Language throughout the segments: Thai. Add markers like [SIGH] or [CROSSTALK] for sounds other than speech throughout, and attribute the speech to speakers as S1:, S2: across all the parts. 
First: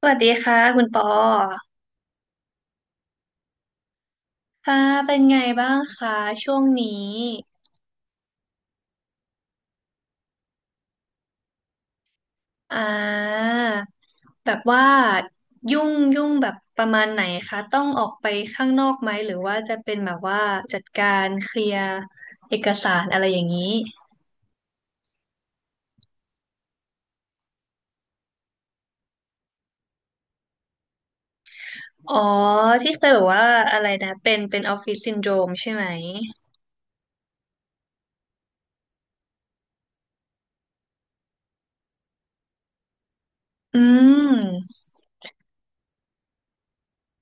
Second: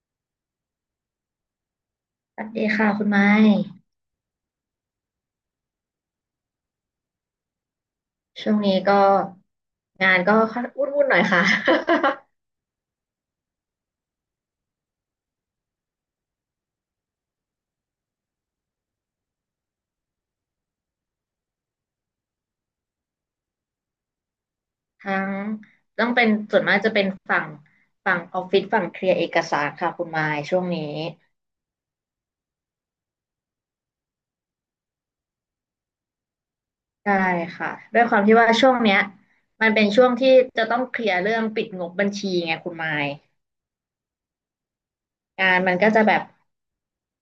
S1: สวัสดีค่ะคุณปอ
S2: สวัสดีค่ะคุณไม้
S1: ค่ะเป็นไงบ้างคะช่วงนี้
S2: ช่วงนี้ก็งานก็วุ่นหน่อยค่ะ
S1: อ่าแบบว่ายุ่งยุ่งแบบประมาณไหนคะต้องออกไปข้างนอกไหมหรือว่าจะเป็นแบบว่าจัดการเคลียร์เอกสารอะไรอย่างนี้
S2: [LAUGHS] ทั้งต้องเป็นส่วนมากจะเป็นฝั่งออฟฟิศฝั่งเคลียร์เอกสารค่ะคุณไม้ช่วงนี้
S1: อ๋อที่เคยบอกว่าอะไรนะเป็นเป็นออฟฟิศซินโดรมใช่ไหม
S2: ใช่ค่ะด้วยความที่ว่าช่วงเนี้ยมันเป็นช่วงที่จะต้องเคลียร์เรื่องปิดงบบัญชีไงคุณไม้
S1: อืม
S2: งานมันก็จะแบบ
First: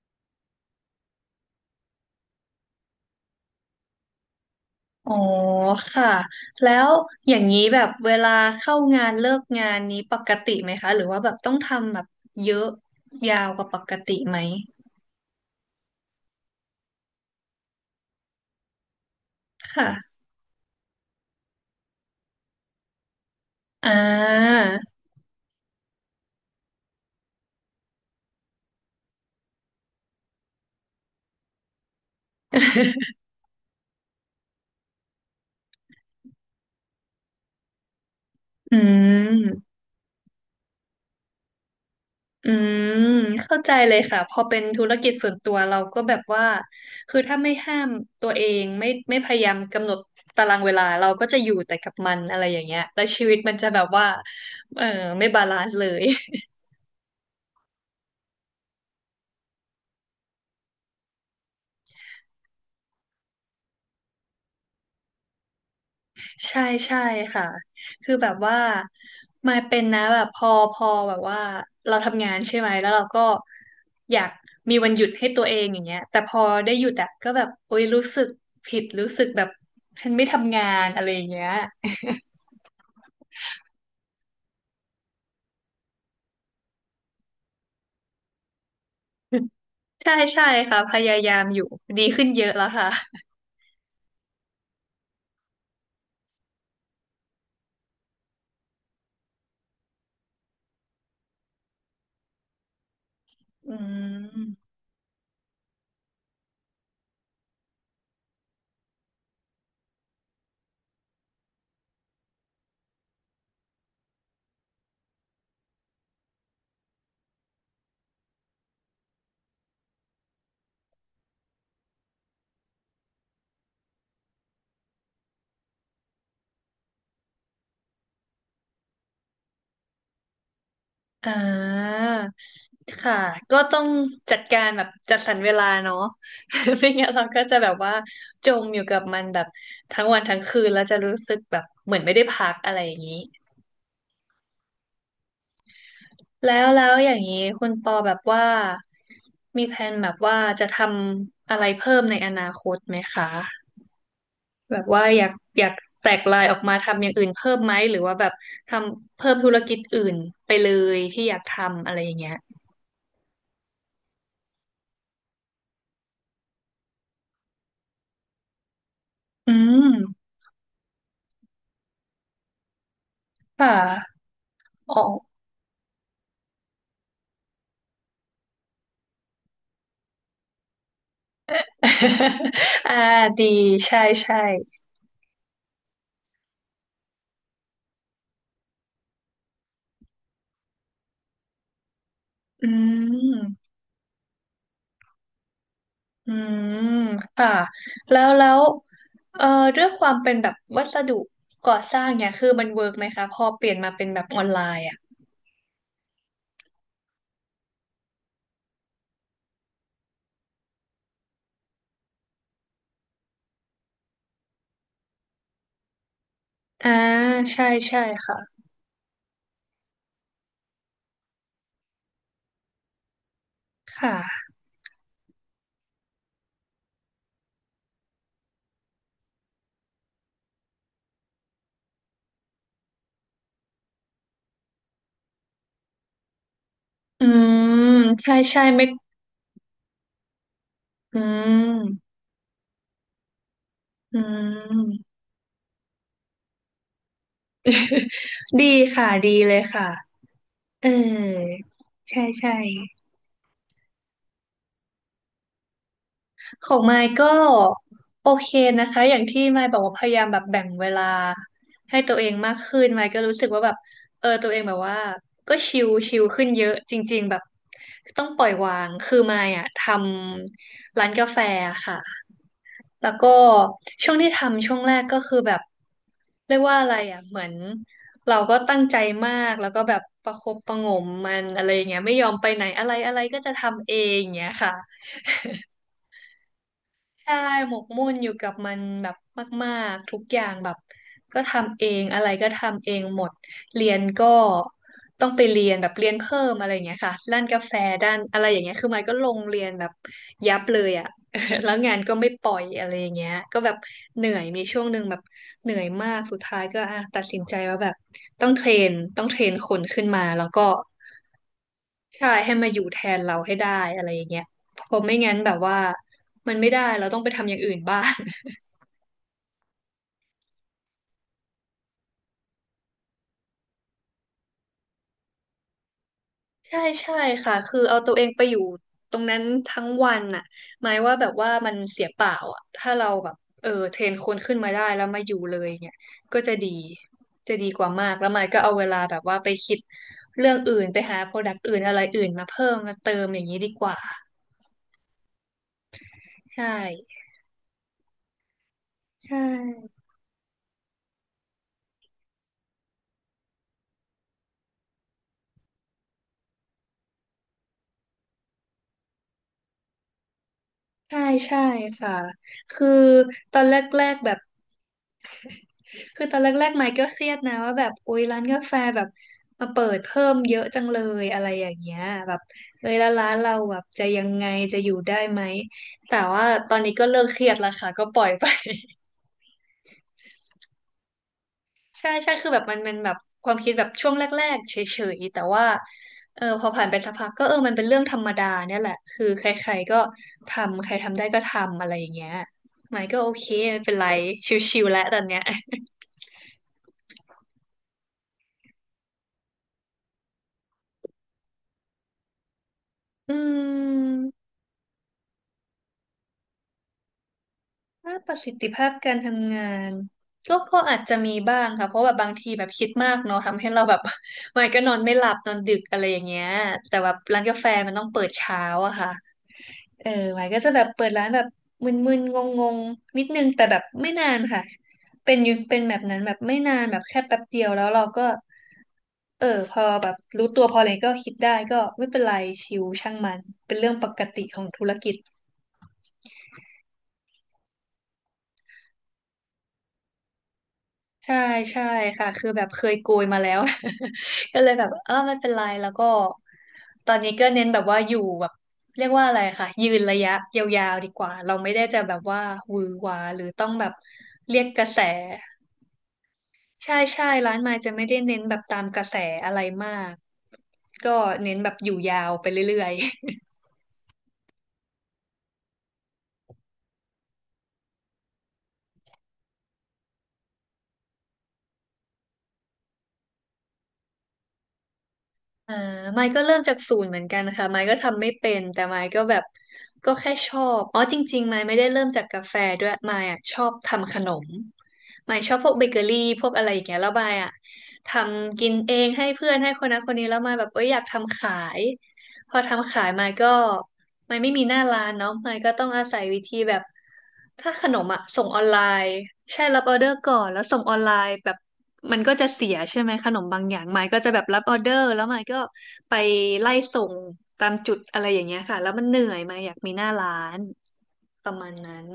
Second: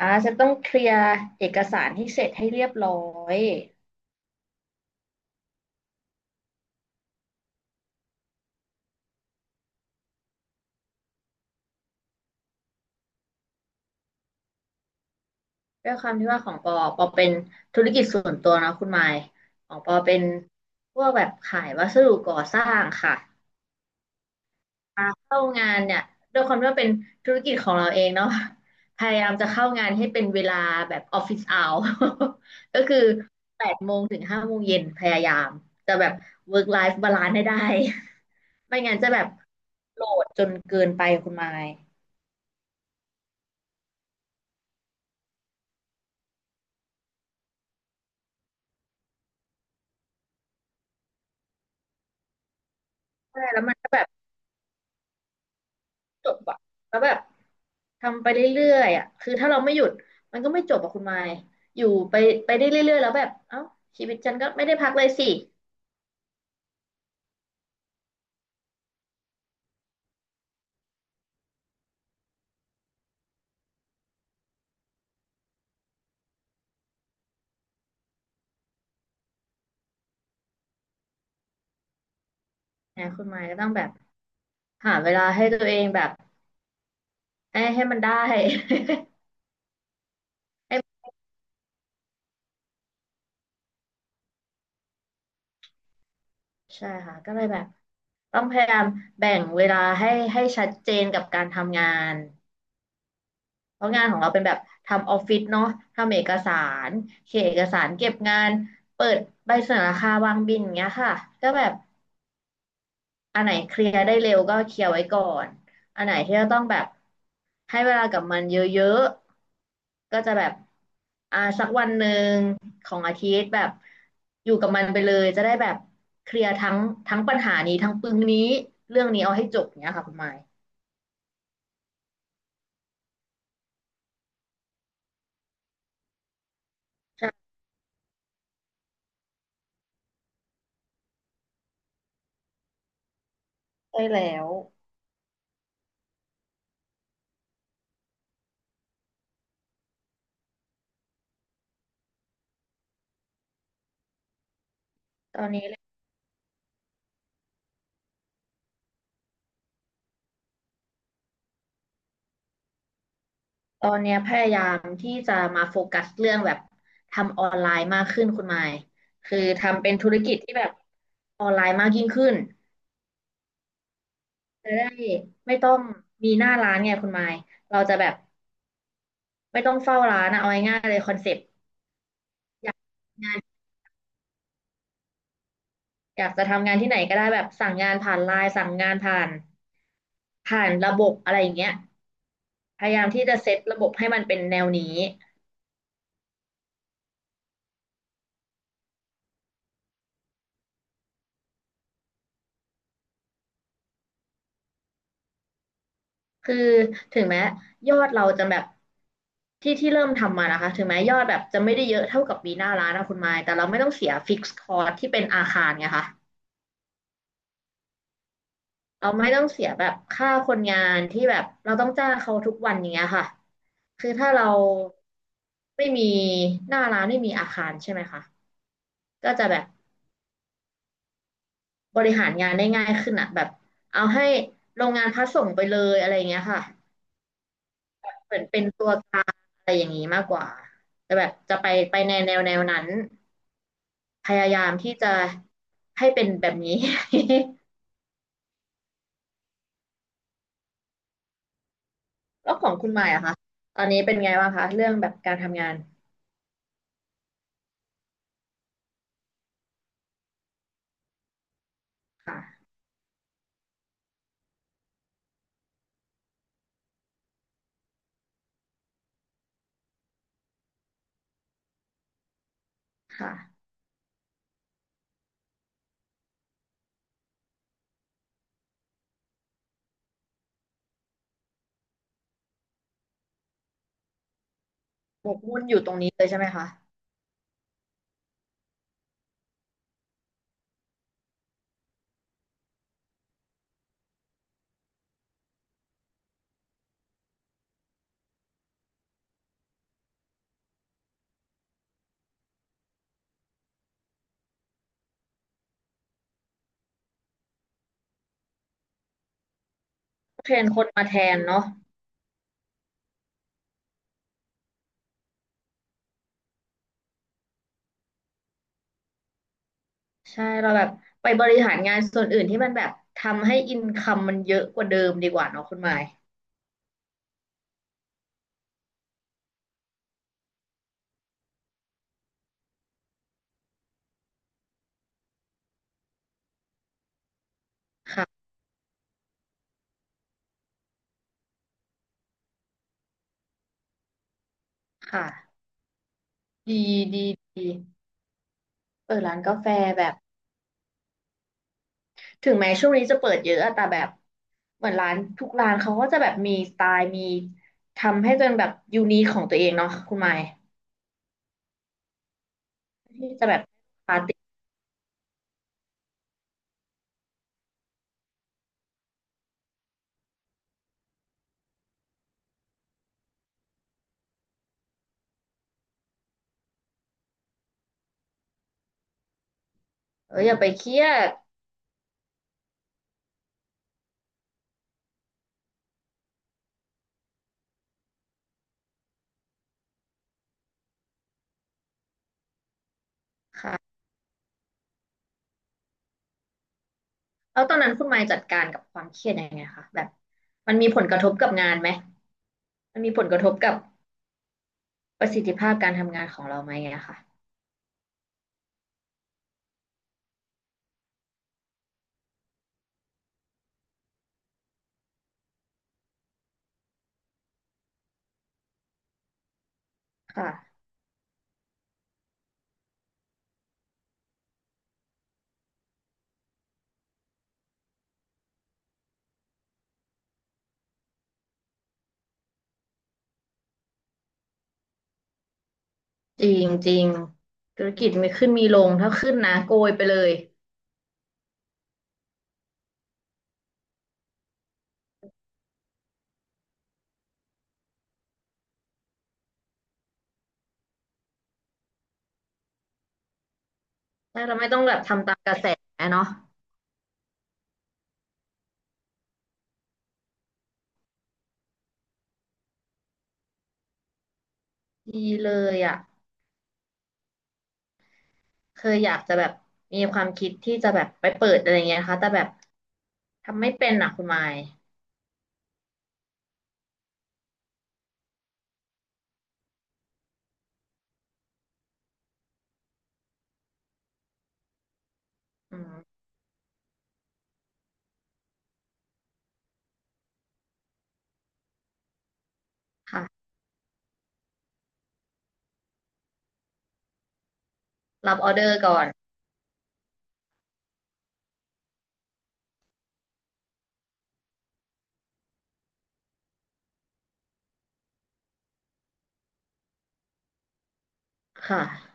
S2: จะต้องเคลียร์เอกสารให้เสร็จให้เรียบร้อย
S1: อ๋อค่ะแล้วอย่างนี้แบบเวลาเข้างานเลิกงานนี้ปกติไหมคะหรือว่าแบบต้องทำแบบเยอะยาวกว่าปกติไหม
S2: ด้วยความที่ว่าของปอเป็นธุรกิจส่วนตัวนะคุณไมค์ของปอเป็
S1: ค่ะ
S2: นพวกแบบขายวัสดุก่อสร้างค่ะ
S1: อ่า
S2: มาเข้างานเนี่ยด้วยความที่ว่าเป็นธุรกิจของเราเองเนาะพยายามจะเข้างานให้เป็นเวลาแบบออฟฟิศเอา [LAUGHS] ก็คือ
S1: [LAUGHS]
S2: แปดโมงถึงห้าโมงเย็นพยายามจะแบบ work life balance ให้ได้ [LAUGHS]
S1: อื
S2: ไม่งั้นจะแบบ
S1: ม
S2: โหลดจนเกินไปคุณไมค์
S1: อืมเข้าใจเลยค่ะพอเป็นธุรกิจส่วนตัวเราก็แบบว่าคือถ้าไม่ห้ามตัวเองไม่พยายามกำหนดตารางเวลาเราก็จะอยู่แต่กับมันอะไรอย่างเงี้ยแล้วชีวิต
S2: ใช่
S1: มัน
S2: แล้ว
S1: จะ
S2: มัน
S1: แบบ
S2: ก็แบ
S1: ว่า
S2: บ
S1: เออไม่บาลานซ์เลย
S2: จบอะแล้วแบบทำไปเรื่อยๆอะคือถ้าเราไม่หยุดมันก็ไม่จบอะคุณไมค์อยู่ไปได้เรื่อยๆแล้วแบบเอ้าชีวิตฉันก็ไม่ได้พักเลยสิ
S1: ใช่ใช่ค่ะคือแบบว่ามาเป็นนะแบบพอแบบว่าเราทำงานใช่ไหมแล้วเราก็อยากมีวันหยุดให้ตัวเองอย่างเงี้ยแต่พอได้หยุดอะก็แบบโอ๊ยรู้สึกผิดรู้สึกแบบฉันไม่ทำงานอะไรอย่างเงี้ย
S2: นะคุณไมค์ก็ต้องแบบหาเวลาให้ตัวเองแบบให้มันได้ [LAUGHS]
S1: ใช่ใช่ค่ะพ
S2: ให้
S1: ยายามอยู่ดีขึ้นเยอะแล้วค่ะ
S2: ใช่ค่ะก็เลยแบบต้องพยายามแบ่งเวลาให้ชัดเจนกับการทำงาน
S1: อื
S2: เพราะงานของเราเป็นแบบ
S1: ม
S2: ทำออฟฟิศเนาะทำเอกสารเขียนเอกสารเก็บงานเปิดใบเสนอราคาวางบินอย่างเงี้ยค่ะก็แบบ อันไหนเคลียร์ได้เร็วก็เคลียร์ไว้ก่อนอันไหนที่เราต้องแบบให้เวลากับมันเยอะๆก็จะแบบสักวันหนึ่งของอาทิตย์แบบอยู่กับมันไปเลยจะได้แบบเคลียร์ทั้งปัญหานี้ทั้งปึงนี้เรื่องนี้เอาให้จบเนี้ยค่ะคุณหมาย
S1: อ่า ค่ะก็ต้องจัดการแบบจัดสรรเวลาเนาะ [LAUGHS] ไม่งั้นเราก็
S2: ใช่
S1: จะแบบว่าจมอยู่กับมันแบบทั้งวันทั้งคืนแล้วจะรู้สึกแบบเหมือนไม่ได้พักอะไรอย่างนี้
S2: ใช่แล้ว
S1: แล้วอย่างนี้คุณปอแบบว่ามีแผนแบบว่าจะทำอะไรเพิ่มในอนาคตไหมคะแบบว่าอยาก
S2: ตอน
S1: อ
S2: นี้
S1: ยากแตกลายออกมาทำอย่างอื่นเพิ่มไหมหรือว่าแบบทำเพิ่มธุรกิจอื่นไปเลยที่อยากทำอะไรอย่างเงี้ย
S2: ตอนเนี้ยพยายามที่จะมาโฟกัสเรื่องแบบทำออนไลน์มากขึ้นคุณหมายคือ
S1: อื
S2: ทำเป็นธุร
S1: ม
S2: กิจที่แบบออนไลน์มากยิ่งขึ้น
S1: ค่ะ
S2: จะได้
S1: อ๋อ
S2: ไม่ต้องมีหน้าร้านไงคุณไมค์เราจะแบบไม่ต้องเฝ้าร้านอะเอาง่ายๆเลยคอนเซ็ปต์
S1: [LAUGHS] อ่า
S2: งาน
S1: ดีใช่ใช่
S2: อยากจะทำงานที่ไหนก็ได้แบบสั่งงานผ่านไลน์สั่งงานผ่านระบบอะไรอย่างเงี้ย
S1: อื
S2: พยายามที่จะเซต
S1: ม
S2: ระบบให้มันเป็นแนวนี้
S1: อืมค่ะแล้วเอ่อด้วยความเป็นแบบวัสดุก่อสร้างเนี่ยคือมันเวิร์กไหมคะพอเปลี่ยนมาเป็นแบบออนไลน์อ่ะ
S2: คือถึงแม้ยอดเราจะแบบที่เริ่มทำมานะคะถึงแม้ยอดแบบจะไม่ได้เยอะเท่ากับปีหน้าร้านนะคุณไมค์แต่เราไม่ต้องเสียฟิกซ์คอร์สที่เป็นอาคารไงคะ
S1: อ่าใช่ใช่ค่ะ
S2: เราไม่ต้องเสียแบบค่าคนงานที่แบบเราต้องจ้างเขาทุกวันอย่างเงี้ยค่ะคือถ้าเรา
S1: ค่ะ
S2: ไม่มีหน้าร้านไม่มีอาคารใช่ไหมคะก็จะแบบบริหารงานได้ง่ายขึ้นอะแบบเอาให้โรงงานพัสส่งไปเลยอะไรอย่างเงี้ยค่ะ
S1: อืม
S2: เห
S1: ใช่
S2: มือนเป็
S1: ใช่
S2: น
S1: ไม่
S2: ตัวกลางอะไรอย่างนี้มากกว่าแต่
S1: อื
S2: แบบจะไปใน
S1: ม
S2: แนวแนวนั้น
S1: อื
S2: พยายามที่
S1: ม
S2: จะให้เป็นแบบนี้
S1: [LAUGHS] ดีค่ะดีเลยค่ะเออใช่
S2: [LAUGHS] แล้
S1: ใช่
S2: วของคุณหมายอะคะตอนนี้เป็นไงบ้างคะเรื่องแบบการทำงาน
S1: ของไมค์ก็โอเคนะคะอย่างที่ไมค์บอกว่าพยายามแบบแบ่งเวลาให้ตัวเองมาก
S2: ค่ะ
S1: ขึ้นไมค์ก็รู้สึกว่าแบบเออตัวเองแบบว่าก็ชิลชิลขึ้นเยอะจริงๆแบบต้องปล่อยวางคือไมค์อะทำร้านกาแฟค่ะแล้วก็
S2: ค่ะ
S1: ช่วงที่ทำช่วงแรกก็คือแบบเรียกว่าอะไรอะเหมือนเราก็ตั้งใจมากแล้วก็แบบประคบประหงมมันอะไรอย่างเงี้ยไม่ยอมไปไหนอะไรอะไรก็จะทำเองอย่างเงี้ยค่ะ
S2: หมกมุ่นอยู่ตรงนี้เลยใช่ไหมคะ
S1: ใช่หมกมุ่นอยู่กับมันแบบมากๆทุกอย่างแบบก็ทำเองอะไรก็ทำเองหมดเรียนก็ต้องไปเรียนแบบเรียนเพิ่มอะไรอย่างเงี้ยค่ะด้านกาแฟด้านอะไรอย่างเงี้ยคือมันก็ลงเรียนแบบยับเลยอ่ะ [LAUGHS] แล้วงานก็ไม่ปล่อยอะไรอย่างเงี้ยก็แบบเหนื่อยมีช่วงหนึ่งแบบเหนื่อยมากสุดท้ายก็อ่ะตัดสินใจว่าแบบต้องเทรนคนขึ้นมาแล้ว
S2: เทร
S1: ก็
S2: นคนมาแทนเนาะ
S1: ใช่ให้มาอยู่แทนเราให้ได้อะไรอย่างเงี้ยเพราะไม่งั้นแบบว่ามันไม่ได้เราต้องไปทำอย่างอื่น [LAUGHS] บ้าง
S2: ใช่เราแบบไปบริหารงานส่วนอื่นที่มันแบบทำให้อินคัมมันเยอะกว่าเดิมดีกว่าเนาะคุณหมาย
S1: ใช่ใช่ค่ะคือเอาตัวเองไปอยู่ตรงนั้นทั้งวันน่ะหมายว่าแบบว่ามันเสียเปล่าอ่ะถ้าเราแบบเออเทรนคนขึ้นมาได้แล้วมาอยู่เลยเนี่ยก็จะดีกว่ามากแล้วหมา
S2: ค่ะ
S1: ยก็เอาเวลาแบบว่าไปคิดเรื่องอื่นไปหาโปรดักต์อื่นอะไรอื่นมาเพิ่มมาเติมอย่างนี้ดีกว่า
S2: ค่ะ
S1: ใช่
S2: ดีดีดีเออร้า
S1: ใช่
S2: นกาแฟแบบถึงแม้ช่วงนี้จะเปิดเยอะอะแต่แบบเหมือนร้านทุกร้านเขาก็จะแบบมีสไตล์มีทำให้เป็นแบบยูนิคของตัวเองเนาะคุณหมาย
S1: ใช่ใช่ค่ะคือ
S2: ที่จะ
S1: ต
S2: แบ
S1: อ
S2: บ
S1: นแรก
S2: ปาร์
S1: ๆแบ
S2: ตี้
S1: บ คือตอนแรกๆไมค์ก็เครียดนะว่าแบบอุ๊ยร้านกาแฟแบบมาเปิดเพิ่มเยอะจังเลยอะไรอย่างเงี้ยแบบเอ้ยแล้วร้านเราแบบจะยังไงจะอยู่ได้ไหมแต่ว่าตอนนี้ก็เลิกเครียดแล้วค่ะก็ปล่อยไป [LAUGHS]
S2: เอออย่าไปเครียด
S1: ใช่ใช่คือแบบมันแบบความคิดแบบช่วงแรกๆเฉยๆแต่ว่าเออพอผ่านไปสักพักก็เออมันเป็นเรื่องธรรมดาเนี่ยแหละคือใครๆก็ทำใครทำได้ก็ทำอะไรอย่างเงี้ยไมค์ก็โอเคไม่เป็น
S2: ค่ะ
S1: ไรชิวๆแล้วตอนเนี้ย
S2: แล้วตอนนั้นคุณไมค์จัดการกับความเครียดยังไงคะแบบมันมีผลกระทบกับงานไหมมันมีผล
S1: [LAUGHS] อื
S2: กระทบกับ
S1: ม
S2: ประสิทธิภาพการทำงานของเราไหมอะค่ะ
S1: ถ้าประสิทธิภาพการทำงานก็อาจจะมีบ้างค่ะเพราะแบบบางทีแบบคิดมากเนาะทำให้เราแบบ [LAUGHS] วันก็นอนไม่หลับนอนดึกอะไรอย่างเงี้ยแต่ว่าร้านกาแฟมันต้องเปิดเช้าอะค่ะเออไว้
S2: ค่ะ
S1: ก็จะแบบเปิดร้านแบบมึนๆงงๆนิดนึงแต่แบบไม่นานค่ะเป็นอยู่เป็นแบบนั้นแบบไม่นานแบบแค่แป๊บเดียวแล้วเราก็เออพอแบบรู้ตัวพออะไรก็คิดได้ก็ไม่เป็นไรชิวช่างมันเป็นเรื่องปกติของธุรกิจ
S2: จริงจริงธุรกิจมีขึ้นมีลงถ้าขึ้นนะโกยไปเลย
S1: ใช่ใช่ค่ะคือแบบเคยโกยมาแล้ว [LAUGHS] ก็เลยแบบไม่เป็นไรแล้วก็ตอนนี้ก็เน้นแบบว่าอยู่แบบเรียกว่าอะไรค่ะยืนระยะยาวๆดีกว่าเราไม่ได้จะแบบว่าหวือหวาหรือต้องแบบ
S2: ถ้าเรา
S1: เรียก
S2: ไม่ต้อ
S1: ก
S2: ง
S1: ระ
S2: แบ
S1: แส
S2: บทำตามกระแสเนาะ
S1: ใช่ใช่ร้านไม้จะไม่ได้เน้นแบบตามกระแสอะไรมากก็เน้นแบบอยู่ยาวไปเรื่อยๆ
S2: ดีเลยอะเคยอยากจะแบบมีความคิดที่จะแบบไปเปิดอะไรเงี้ยนะคะแต่แบบทำไม่เป็นอะคุณไมค์
S1: อ่าไมค์ก็เริ่มจากศูนย์เหมือนกันค่ะไมค์ก็ทำไม่เป็นแต่ไมค์ก็แบบก็แค่ชอบอ๋อจริงๆไมค์ไม่ได้เริ่มจากกาแฟด้วยไมค์อะชอบทำขนมไมค์ชอบพวก
S2: อื
S1: เบ
S2: ม
S1: เกอรี่พวกอะไรอย่างเงี้ยแล้วไมค์อะทำกินเองให้เพื่อนให้คนนั้นคนนี้แล้วไมค์แบบเอ้ยอยากทำขาย พอทำขาย
S2: ค่ะ
S1: มาก็มันไม่มีหน้าร้านเนาะมันก็ต้องอาศัยวิธีแบบถ้าขนมอะ
S2: รับ
S1: ส่
S2: อ
S1: ง
S2: อ
S1: อ
S2: เด
S1: อน
S2: อ
S1: ไล
S2: ร์ก่อน
S1: น์ใช่รับออเดอร์ก่อนแล้วส่งออนไลน์แบบมันก็จะเสียใช่ไหมขนมบางอย่างมายก็จะแบบรับออเดอร์แล้วมายก็ไปไล่ส่งตามจุดอะไรอย่างเงี้ยค่ะแล้วมันเหนื่อยมายอยากมีหน้าร้านประมาณ
S2: ค่ะ
S1: นั้น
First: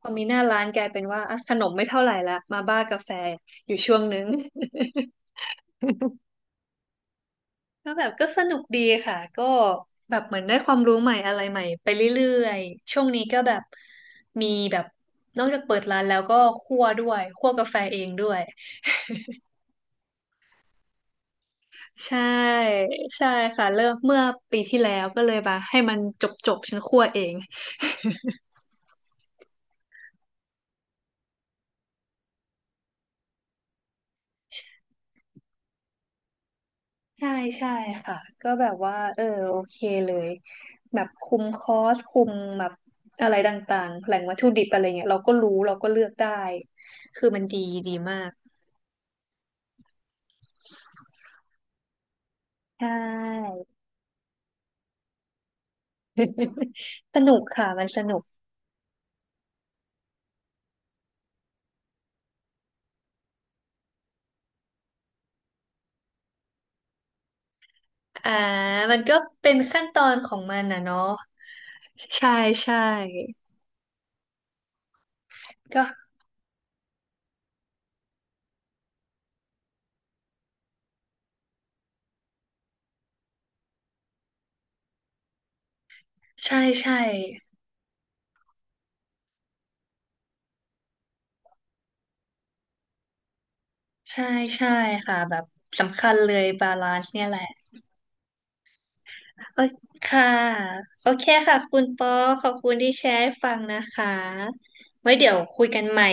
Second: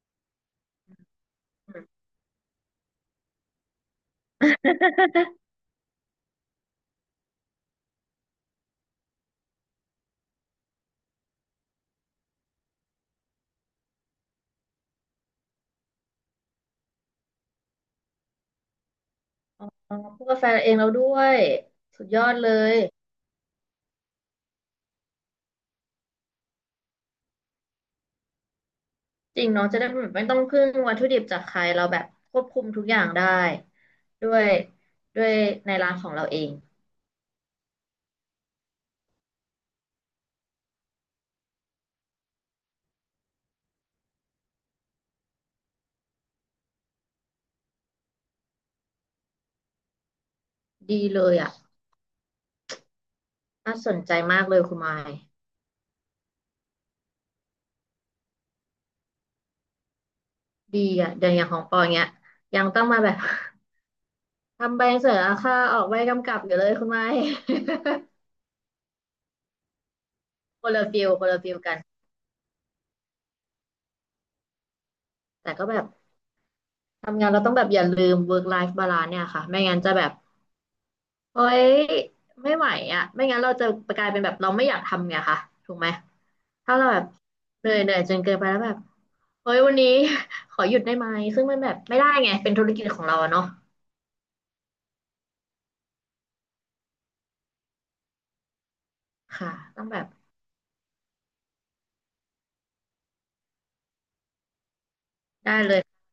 S1: พอมีหน้าร้านกลายเป็นว่าอ่ะขนม
S2: อื
S1: ไม่
S2: ม
S1: เท่าไหร่ละมาบ้ากาแฟอยู่ช่วงนึง ก็แบบก็สนุกดีค่ะก็แบบเหมือนได้ความรู้ใหม่อะไรใหม่ไปเรื่อยๆช่วงนี้ก็แบบมีแบบนอกจากเปิดร้านแล้วก็คั่วด้วยคั่วกาแฟเองด้วย
S2: อ๋อพูดกาแฟเองแล้วด้วยสุด
S1: ใช่
S2: ยอดเลย
S1: ใช่ค่ะเริ่มเมื่อปีที่แล้วก็เลยมาให้มันจบจบฉันคั่วเอง
S2: จริงเนาะจะได้แบบไม่ต้องพึ่งวัตถุดิบจากใครเราแบบควบคุมทุกอย่างได้ด้วยด้วยในร้านของเราเอง
S1: [LAUGHS] ใช่ใช่ค่ะก็แบบว่าโอเคเลยแบบคุมคอสคุมแบบอะไรต่างๆแหล่งวัตถุดิบอะไรเงี้ยเราก็รู้เราก็เลือกได้คือมันดีดีมาก
S2: ดีเลยอ่ะ
S1: ใช่
S2: น่าสนใจมากเลยคุณไมค์
S1: [LAUGHS] สนุกค่ะมันสนุก
S2: ดีอ่ะเดี๋ยวอย่างของปอเนี้ยยังต้องมาแบบ [LAUGHS] ทำใบเสนอราคาออกใบกำกับอยู่เลยคุณไมค์
S1: อ่ามันก็เป็นขั้นตอนของมัน
S2: [LAUGHS] คน
S1: อ่ะ
S2: ละ
S1: เนาะ
S2: ฟิลคนละฟิลกัน
S1: ใช่ใช่
S2: แต่ก็แบ
S1: ก็
S2: บทำงานเราต้องแบบอย่าลืม work life balance เนี่ยค่ะไม่งั้นจะแบบ เฮ้ยไม่ไหวอ่ะไม่งั้นเราจะกลายเป็นแบบเราไม่อยากทำไงคะถูกไหม
S1: ใช่
S2: ถ้าเราแบ
S1: ใช่
S2: บเหนื่อยจนเกินไปแล้วแบบเฮ้ยวันนี้ [LAUGHS] ขอหยุดได้ไหมซึ่งมันแบบไม่ได้ไงเป็นธุรกิจของเราอะเนาะ
S1: ใช่ใช่ค่ะแบบสำคัญเลยบาลานซ์เนี่ยแหละ
S2: ค่ะ
S1: โอเค
S2: ต้องแบบ
S1: ค่ะโอเคค่ะคุณปอขอบคุณที่แชร์ให้ฟังนะคะไว้เดี๋ยว
S2: ได้
S1: คุย
S2: เล
S1: กัน
S2: ย
S1: ใหม่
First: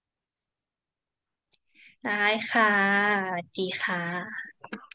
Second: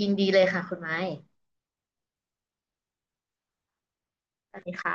S2: ยินดีเลยค่ะคุณไม้
S1: ได้ค่ะสวัสดีค่ะ
S2: สวัสดีค่ะ